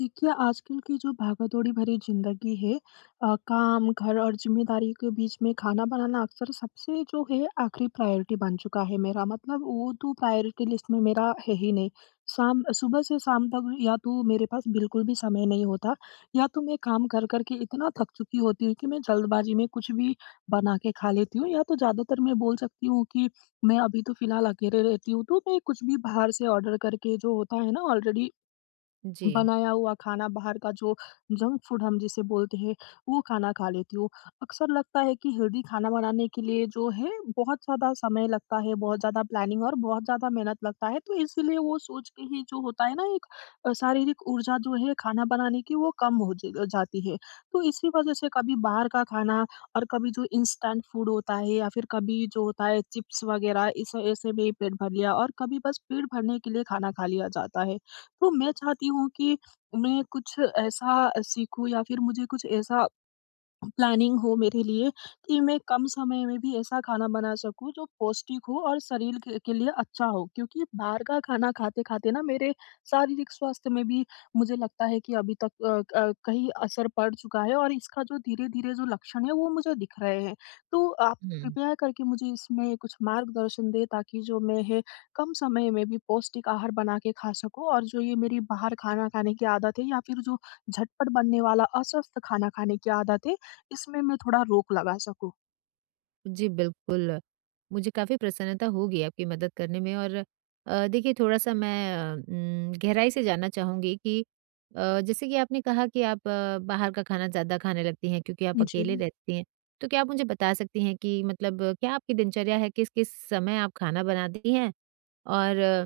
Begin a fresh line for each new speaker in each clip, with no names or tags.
देखिए, आजकल की जो भागदौड़ी भरी ज़िंदगी है काम, घर और ज़िम्मेदारी के बीच में खाना बनाना अक्सर सबसे जो है आखिरी प्रायोरिटी बन चुका है मेरा। मतलब वो तो प्रायोरिटी लिस्ट में मेरा है ही नहीं। शाम सुबह से शाम तक या तो मेरे पास बिल्कुल भी समय नहीं होता, या तो मैं काम कर कर के इतना थक चुकी होती हूँ कि मैं जल्दबाज़ी में कुछ भी बना के खा लेती हूँ, या तो ज़्यादातर मैं बोल सकती हूँ कि मैं अभी तो फ़िलहाल अकेले रहती हूँ, तो मैं कुछ भी बाहर से ऑर्डर करके जो होता है ना ऑलरेडी
जी।
बनाया हुआ खाना, बाहर का जो जंक फूड हम जिसे बोलते हैं, वो खाना खा लेती हूँ। अक्सर लगता है कि हेल्दी खाना बनाने के लिए जो है बहुत ज़्यादा समय लगता है, बहुत ज़्यादा प्लानिंग और बहुत ज़्यादा मेहनत लगता है, तो इसीलिए वो सोच के ही जो होता है ना एक शारीरिक ऊर्जा जो है खाना बनाने की वो कम हो ज जाती है। तो इसी वजह से कभी बाहर का खाना और कभी जो इंस्टेंट फूड होता है या फिर कभी जो होता है चिप्स वगैरह इस ऐसे में ही पेट भर लिया, और कभी बस पेट भरने के लिए खाना खा लिया जाता है। तो मैं चाहती हूँ कि मैं कुछ ऐसा सीखूँ या फिर मुझे कुछ ऐसा प्लानिंग हो मेरे लिए कि मैं कम समय में भी ऐसा खाना बना सकूँ जो पौष्टिक हो और शरीर के लिए अच्छा हो, क्योंकि बाहर का खाना खाते-खाते ना मेरे शारीरिक स्वास्थ्य में भी मुझे लगता है कि अभी तक कहीं असर पड़ चुका है और इसका जो धीरे-धीरे जो लक्षण है वो मुझे दिख रहे हैं। तो आप
हुँ।
कृपया करके मुझे इसमें कुछ मार्गदर्शन दें ताकि जो मैं है कम समय में भी पौष्टिक आहार बना के खा सकूँ और जो ये मेरी बाहर खाना खाने की आदत है या फिर जो झटपट बनने वाला अस्वस्थ खाना खाने की आदत है इसमें मैं थोड़ा रोक लगा सकूँ?
जी, बिल्कुल, मुझे काफ़ी प्रसन्नता होगी आपकी मदद करने में और देखिए थोड़ा-सा मैं गहराई से जानना चाहूँगी कि जैसे कि आपने कहा कि आप बाहर का खाना ज़्यादा खाने लगती हैं क्योंकि आप
जी।
अकेले रहती हैं। तो क्या आप मुझे बता सकती हैं कि मतलब क्या आपकी दिनचर्या है, किस-किस समय आप खाना बनाती हैं? और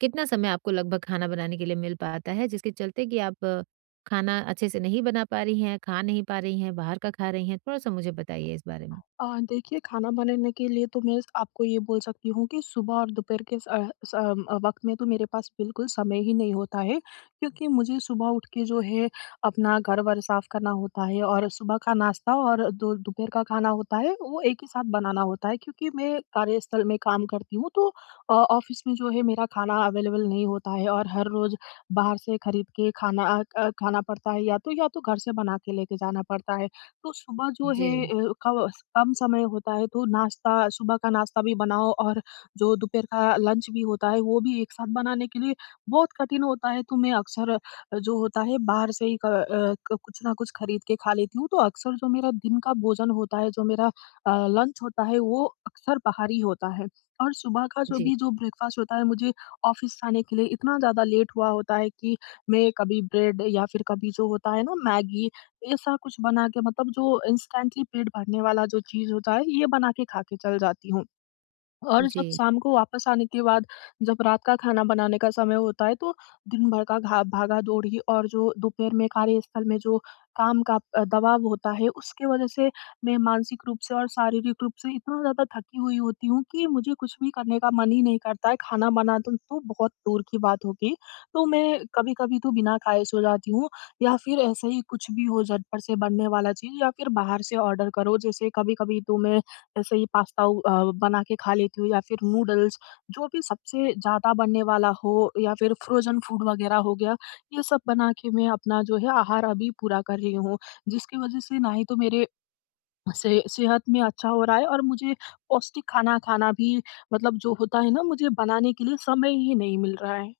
कितना समय आपको लगभग खाना बनाने के लिए मिल पाता है जिसके चलते कि आप खाना अच्छे से नहीं बना पा रही हैं, खा नहीं पा रही हैं, बाहर का खा रही हैं? थोड़ा-सा मुझे बताइए इस बारे में।
अ, देखिए, खाना बनाने के लिए तो मैं आपको ये बोल सकती हूँ कि सुबह और दोपहर के स अ, स अम, अ, वक़्त में तो मेरे पास बिल्कुल समय ही नहीं होता है, क्योंकि मुझे सुबह उठ के जो है अपना घर-वर साफ़ करना होता है, और सुबह का नाश्ता और दो दोपहर का खाना होता है, वो एक ही साथ बनाना होता है क्योंकि मैं कार्यस्थल में काम करती हूँ, तो ऑफ़िस में जो है मेरा खाना अवेलेबल नहीं होता है और हर रोज़ बाहर से खरीद के खाना अ, क खाना पड़ता है, या तो घर से बना के लेके जाना पड़ता है। तो सुबह जो है
जी,
अ, कव कम समय होता है, तो नाश्ता, सुबह का नाश्ता भी बनाओ और जो दोपहर का लंच भी होता है वो भी एक साथ बनाने के लिए बहुत कठिन होता है। तो मैं अक्सर जो होता है बाहर से ही क अ, क कुछ ना कुछ खरीद के खा लेती हूँ। तो अक्सर जो मेरा दिन का भोजन होता है, जो मेरा लंच होता है वो अक्सर बाहरी होता है। और सुबह का जो
जी,
भी जो ब्रेकफ़ास्ट होता है, मुझे ऑफ़िस जाने के लिए इतना ज़्यादा लेट हुआ होता है कि मैं कभी ब्रेड या फिर कभी जो होता है ना मैगी, ऐसा कुछ बना के मतलब जो इंस्टेंटली पेट भरने वाला जो चीज़ होता है, ये बना के खा के चल जाती हूँ। और जब
जी।
शाम को वापस आने के बाद जब रात का खाना बनाने का समय होता है, तो दिन भर का घा भागा-दौड़ी और जो दोपहर में कार्यस्थल में जो काम का दबाव होता है उसके वजह से मैं मानसिक रूप से और शारीरिक रूप से इतना ज़्यादा थकी हुई होती हूँ कि मुझे कुछ भी करने का मन ही नहीं करता है, खाना बना तो बहुत दूर की बात होगी। तो मैं कभी-कभी तो बिना खाए सो जाती हूँ, या फिर ऐसे ही कुछ भी हो, झटपट से बनने वाला चीज़, या फिर बाहर से ऑर्डर करो। जैसे कभी-कभी तो मैं ऐसे ही पास्ता बना के खा लेती हूँ या फिर नूडल्स, जो भी सबसे ज़्यादा बनने वाला हो या फिर फ्रोज़न फूड वग़ैरह हो गया, ये सब बना के मैं अपना जो है आहार अभी पूरा कर रही हूँ। जिसकी वज़ह से ना ही तो मेरे से सेहत में अच्छा हो रहा है और मुझे पौष्टिक खाना खाना भी, मतलब जो होता है ना, मुझे बनाने के लिए समय ही नहीं मिल रहा है।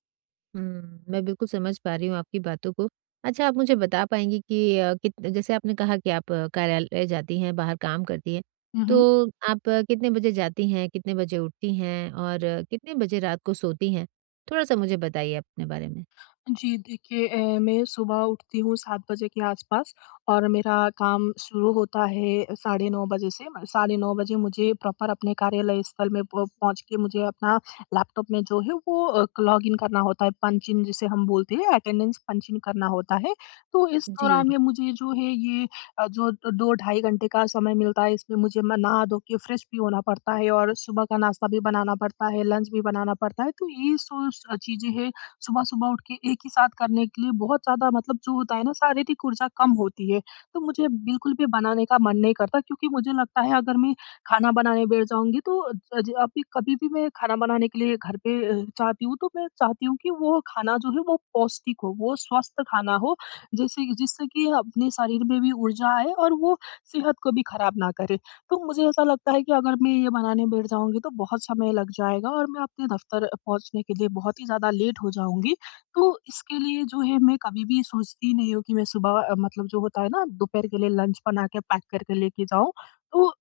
हुँ, मैं बिल्कुल समझ पा रही हूँ आपकी बातों को। अच्छा आप मुझे बता पाएँगी कि अ, कित जैसे आपने कहा कि आप कार्यालय जाती हैं, बाहर काम करती हैं,
हुँ, हुँ।
तो आप कितने बजे जाती हैं, कितने बजे उठती हैं और कितने बजे रात को सोती हैं? थोड़ा-सा मुझे बताइए अपने बारे में।
जी, देखिए मैं सुबह उठती हूँ 7 बजे के आसपास, और मेरा काम शुरू होता है साढ़े 9 बजे से। म साढ़े 9 बजे मुझे प्रॉपर अपने कार्यालय स्थल में प पहुँच के मुझे अपना लैपटॉप में जो है वो लॉगिन करना होता है, पंच इन जिसे हम बोलते हैं, अटेंडेंस पंच इन करना होता है। तो इस
जी,
दौरान में मुझे जो है ये अ, जो द 2 ढाई घंटे का समय मिलता है, इसमें मुझे, मैं नहा धो के फ्रेश भी होना पड़ता है और सुबह का नाश्ता भी बनाना पड़ता है, लंच भी बनाना पड़ता है। तो ये सो स चीज़ें हैं सुबह-सुबह उठ के एक ही साथ करने के लिए बहुत ज़्यादा, मतलब जो होता है ना, शारीरिक ऊर्जा कम होती है। तो मुझे बिल्कुल भी बनाने का मन नहीं करता, क्योंकि मुझे लगता है अगर मैं खाना बनाने बैठ जाऊँगी तो अज अभी कभी भी मैं खाना बनाने के लिए घर पे चाहती हूँ, तो मैं चाहती हूँ कि वो खाना जो है वो पौष्टिक हो, वो स्वस्थ खाना हो, जैसे जिससे कि अपने शरीर में भी ऊर्जा आए और वो सेहत को भी खराब ना करे। तो मुझे ऐसा लगता है कि अगर मैं ये बनाने बैठ जाऊँगी तो बहुत समय लग जाएगा और मैं अपने दफ़्तर पहुँचने के लिए बहुत ही ज़्यादा लेट हो जाऊँगी। तो इसके लिए जो है मैं कभी भी सोचती नहीं हूँ कि मैं सुबह मतलब जो होता है ना, दोपहर के लिए लंच बना के पैक करके लेके जाऊँ। तो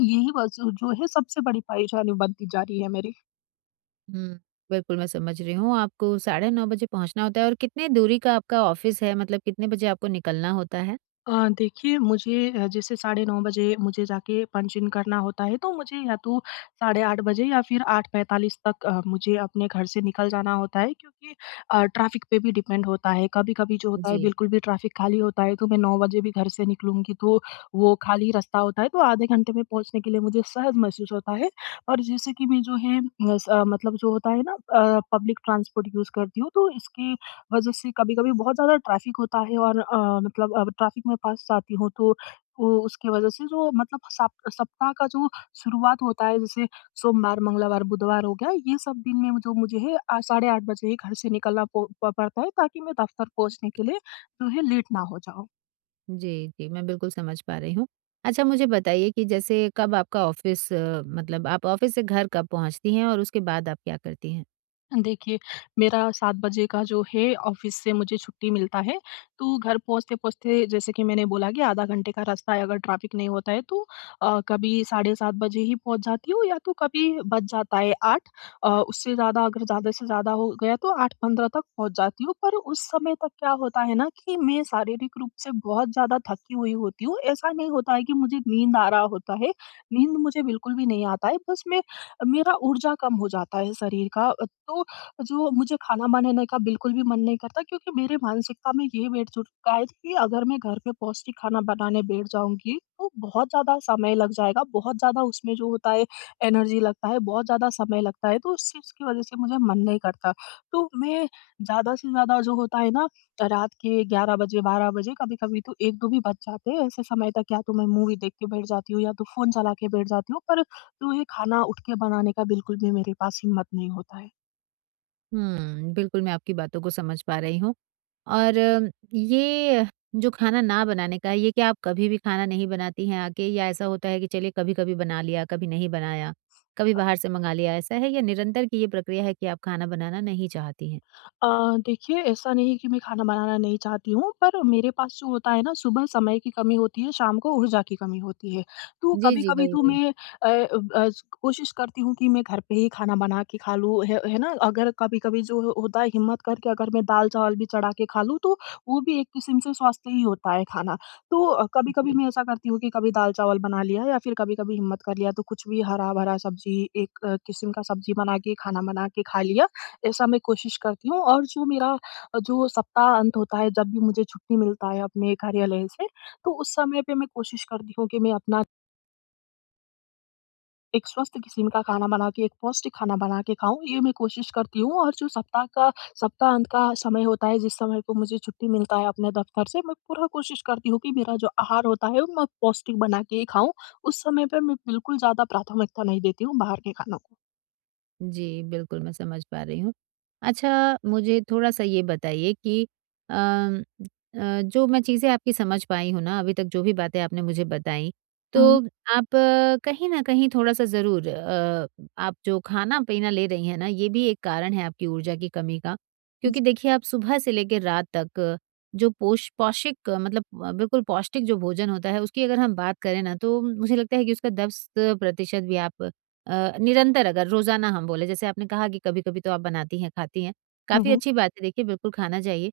यही बस जो है सबसे बड़ी परेशानी बनती जा रही है मेरी।
हुँ, बिल्कुल मैं समझ रही हूँ, आपको साढ़े 9 बजे पहुँचना होता है और कितने दूरी का आपका ऑफ़िस है, मतलब कितने बजे आपको निकलना होता है?
देखिए मुझे, जैसे साढ़े 9 बजे मुझे जाके पंच इन करना होता है, तो मुझे या तो साढ़े 8 बजे या फिर 8:45 तक मुझे अपने घर से निकल जाना होता है, क्योंकि ट्रैफ़िक पे भी डिपेंड होता है। कभी-कभी जो होता है
जी।
बिल्कुल भी ट्रैफ़िक खाली होता है, तो मैं 9 बजे भी घर से निकलूँगी तो वो खाली रास्ता होता है, तो आधे घंटे में पहुँचने के लिए मुझे सहज महसूस होता है। और जैसे कि मैं जो है मतलब जो होता है ना पब्लिक ट्रांसपोर्ट यूज़ करती हूँ, तो इसके वजह से कभी-कभी बहुत ज़्यादा ट्रैफ़िक होता है और मतलब अब ट्रैफ़िक में फँस जाती हूँ, तो वो उसकी वजह से जो, मतलब सप सप्ताह का जो शुरुआत होता है जैसे सोमवार, मंगलवार, बुधवार हो गया, ये सब दिन में जो मुझे है साढ़े 8 बजे ही घर से निकलना पो प पड़ता है, ताकि मैं दफ़्तर पहुँचने के लिए जो है लेट ना हो जाऊँ।
जी, जी, मैं बिल्कुल समझ पा रही हूँ। अच्छा मुझे बताइए कि जैसे कब आपका ऑफ़िस मतलब आप ऑफ़िस से घर कब पहुँचती हैं और उसके बाद आप क्या करती हैं?
देखिए, मेरा 7 बजे का जो है ऑफ़िस से मुझे छुट्टी मिलता है, तो घर पहुँचते-पहुँचते, जैसे कि मैंने बोला कि आधा घंटे का रास्ता है, अगर ट्रैफ़िक नहीं होता है तो कभी साढ़े 7 बजे ही पहुँच जाती हूँ, या तो कभी बज जाता है 8, उससे ज़्यादा, अगर ज़्यादा से ज़्यादा हो गया तो 8:15 तक पहुँच जाती हूँ। पर उस समय तक क्या होता है ना कि मैं शारीरिक रूप से बहुत ज़्यादा थकी हुई होती हूँ। ऐसा नहीं होता है कि मुझे नींद आ रहा होता है, नींद मुझे बिल्कुल भी नहीं आता है, बस मैं, मेरा ऊर्जा कम हो जाता है शरीर का। तो जो मुझे खाना बनाने का बिल्कुल भी मन नहीं करता, क्योंकि मेरे मानसिकता में ये बैठ चुका है कि अगर मैं घर पे पौष्टिक खाना बनाने बैठ जाऊँगी, तो बहुत ज़्यादा समय लग जाएगा, बहुत ज़्यादा उसमें जो होता है एनर्जी लगता है, बहुत ज़्यादा समय लगता है, तो उस चीज़ की वज़ह से मुझे मन नहीं करता। तो मैं ज़्यादा से ज़्यादा जो होता है ना रात के 11 बजे, 12 बजे, कभी-कभी तो 1-2 भी बज जाते हैं, ऐसे समय तक या तो मैं मूवी देख के बैठ जाती हूँ या तो फ़ोन चला के बैठ जाती हूँ, पर जो ये खाना उठ के बनाने का बिल्कुल भी मेरे पास हिम्मत नहीं होता है।
हुँ, बिल्कुल मैं आपकी बातों को समझ पा रही हूँ और ये जो खाना ना बनाने का है, ये क्या आप कभी भी खाना नहीं बनाती हैं आके या ऐसा होता है कि चलिए कभी-कभी बना लिया, कभी नहीं बनाया, कभी बाहर से मंगा लिया, ऐसा है या निरंतर की ये प्रक्रिया है कि आप खाना बनाना नहीं चाहती हैं?
अ, देखिए, ऐसा नहीं है कि मैं खाना बनाना नहीं चाहती हूँ, पर मेरे पास जो होता है ना, सुबह समय की कमी होती है, शाम को ऊर्जा की कमी होती है। तो
जी, जी,
कभी-कभी
वही,
तो
वही।
मैं अ अ, कोशिश करती हूँ कि मैं घर पे ही खाना बना के खा लूँ, है ना? अगर कभी-कभी जो हो होता है, हिम्मत करके अगर मैं दाल-चावल भी चढ़ा के खा लूँ, तो वो भी एक किस्म से स्वास्थ्य ही होता है खाना। तो कभी-कभी
जी।
मैं ऐसा करती हूँ कि कभी दाल-चावल बना लिया, या फिर कभी-कभी हिम्मत कर लिया तो कुछ भी हरा-भरा सब्ज़ी, एक किस्म का सब्ज़ी बना के, खाना बना के खा लिया। ऐसा मैं कोशिश करती हूँ, और जो मेरा जो सप्ताह अंत होता है, जब भी मुझे छुट्टी मिलता है अपने कार्यालय से, तो उस समय पे मैं कोशिश करती हूँ कि मैं अपना एक स्वस्थ किस्म का खाना बना के, एक पौष्टिक खाना बना के खाऊँ, ये मैं कोशिश करती हूँ, और जो सप्ताह का सप्ताह अंत का समय होता है, जिस समय को मुझे छुट्टी मिलता है अपने दफ्तर से, मैं पूरा कोशिश करती हूँ कि मेरा जो आहार होता है, वो मैं पौष्टिक बना के ही खाऊँ। उस समय पे मैं बिल्कुल ज़्यादा प्राथमिकता नहीं देती हूँ बाहर के खानों को।
जी, बिल्कुल मैं समझ पा रही हूँ। अच्छा मुझे थोड़ा-सा ये बताइए कि अम, जो मैं चीज़ें आपकी समझ पाई हूँ ना, अभी तक जो भी बातें आपने मुझे बताई, तो
हुँ,
आप कहीं न कहीं थोड़ा-सा ज़रूर आप जो खाना-पीना ले रही हैं ना, ये भी एक कारण है आपकी ऊर्जा की कमी का। क्योंकि
जी।
देखिए आप सुबह से लेके रात तक जो पोष पौष्टिक बिल्कुल पौष्टिक जो भोजन होता है, उसकी अगर हम बात करें ना, तो मुझे लगता है कि उसका 10% भी आप निरंतर अगर रोज़ाना हम बोले जैसे आपने कहा कि कभी-कभी तो आप बनाती हैं, खाती हैं,
हुँ,
काफ़ी
हुँ।
अच्छी बात है देखिए बिल्कुल खाना चाहिए।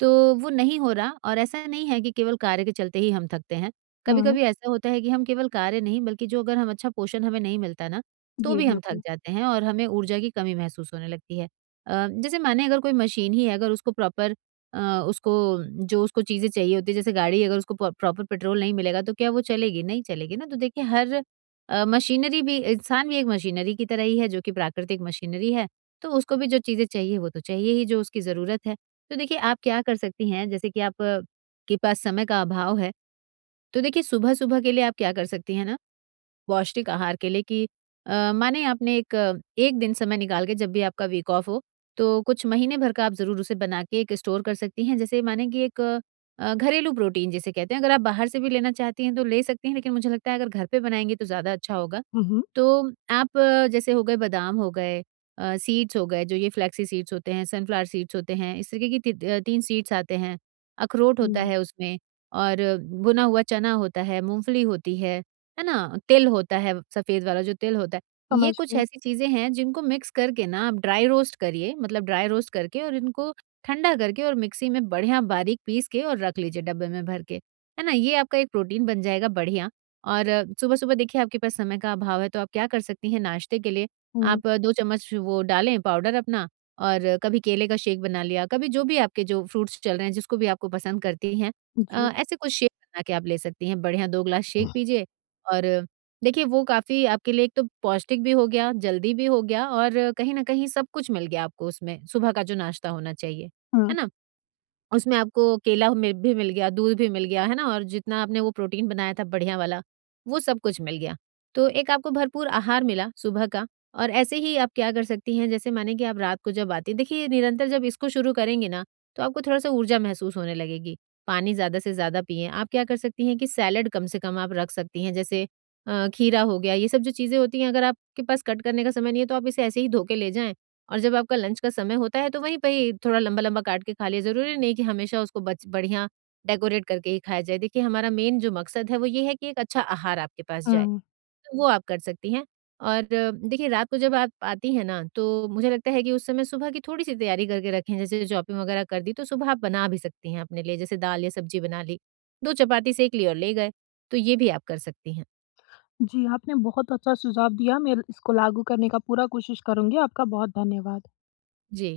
तो वो नहीं हो रहा और ऐसा नहीं है कि केवल कार्य के चलते ही हम थकते हैं।
हुँ, हुँ।
कभी-कभी ऐसा होता है कि हम केवल कार्य नहीं बल्कि जो अगर हम अच्छा पोषण हमें नहीं मिलता ना, तो
जी,
भी हम थक
बिल्कुल।
जाते हैं और हमें ऊर्जा की कमी महसूस होने लगती है। जैसे माने अगर कोई मशीन ही है अगर उसको प्रॉपर अ, उसको जो उसको चीज़ें चाहिए होती है जैसे गाड़ी अगर उसको प प्रॉपर पेट्रोल नहीं मिलेगा तो क्या वो चलेगी? नहीं चलेगी ना। तो देखिए हर मशीनरी भी इंसान भी एक मशीनरी की तरह ही है जो कि प्राकृतिक मशीनरी है, तो उसको भी जो चीज़ें चाहिए वो तो चाहिए ही जो उसकी ज़रूरत है। तो देखिए आप क्या कर सकती हैं जैसे कि आप के पास समय का अभाव है, तो देखिए सुबह-सुबह के लिए आप क्या कर सकती हैं ना पौष्टिक आहार के लिए कि माने आपने एक दिन समय निकाल के जब भी आपका वीक ऑफ हो, तो कुछ महीने भर का आप ज़रूर उसे बना के एक स्टोर कर सकती हैं। जैसे माने कि एक घरेलू प्रोटीन जिसे कहते हैं, अगर आप बाहर से भी लेना चाहती हैं तो ले सकती हैं, लेकिन मुझे लगता है अगर घर पे बनाएँगी तो ज़्यादा अच्छा होगा।
हुँ, हुँ।
तो आप जैसे हो गए बादाम हो गए सीड्स हो गए जो ये फ्लेक्सी सीड्स होते हैं, सनफ्लावर सीड्स होते हैं, इस तरीके की 3 सीड्स आते हैं। अखरोट होता
हुँ।
है उसमें और भुना हुआ चना होता है, मूँगफली होती है ना? तिल होता है सफ़ेद वाला जो तिल होता है। ये
समझ
कुछ
गई।
ऐसी चीज़ें हैं जिनको मिक्स करके ना आप ड्राई रोस्ट करिए मतलब ड्राई रोस्ट करके और इनको ठंडा करके और मिक्सी में बढ़िया बारीक पीस के और रख लीजिए डब्बे में भर के। है ना? ये आपका एक प्रोटीन बन जाएगा बढ़िया और सुबह-सुबह देखिए आपके पास समय का अभाव है तो आप क्या कर सकती हैं नाश्ते के लिए
हुँ,
आप 2 चम्मच वो डालें पाउडर अपना और कभी केले का शेक बना लिया, कभी जो भी आपके जो फ्रूट्स चल रहे हैं जिसको भी आपको पसंद करती हैं
जी।
ऐसे कुछ शेक बना के आप ले सकती हैं। बढ़िया 2 ग्लास शेक
हुँ।
पीजिए और देखिए वो काफ़ी आपके लिए एक तो पौष्टिक भी हो गया, जल्दी भी हो गया और कहीं न कहीं सब कुछ मिल गया आपको उसमें, सुबह का जो नाश्ता होना चाहिए।
हुँ,
है ना? उसमें आपको केला मि भी मिल गया, दूध भी मिल गया, है ना? और जितना आपने वो प्रोटीन बनाया था बढ़िया वाला, वो सब कुछ मिल गया। तो एक आपको भरपूर आहार मिला सुबह का और ऐसे ही आप क्या कर सकती हैं, जैसे माने कि आप रात को जब आती हैं देखिए निरंतर जब इसको शुरू करेंगी ना, तो आपको थोड़ा-सा ऊर्जा महसूस होने लगेगी। पानी ज़्यादा से ज़्यादा पिएँ। आप क्या कर सकती हैं कि सैलेड कम से कम आप रख सकती हैं, जैसे खीरा हो गया, ये सब जो चीज़ें होती हैं अगर आपके पास कट करने का समय नहीं है, तो आप इसे ऐसे ही धो के ले जाएँ और जब आपका लंच का समय होता है तो वहीं पे ही थोड़ा लंबा-लंबा काट के खा लिया, ज़रूरी नहीं कि हमेशा उसको बच बढ़िया डेकोरेट करके ही खाया जाए। देखिए हमारा मेन जो मकसद है वो ये है कि एक अच्छा आहार आपके पास जाए,
हुँ।
तो वो आप कर सकती हैं। और देखिए रात को जब आप आती हैं ना, तो मुझे लगता है कि उस समय सुबह की थोड़ी-सी तैयारी करके रखें, जैसे चॉपिंग वगैरह कर दी तो सुबह आप बना भी सकती हैं अपने लिए, जैसे दाल या सब्जी बना ली, 2 चपाती सेंक ली और ले गए, तो ये भी आप कर सकती हैं।
जी, आपने बहुत अच्छा सुझाव दिया, मैं इसको लागू करने का पूरा कोशिश करूँगी। आपका बहुत धन्यवाद।
जी।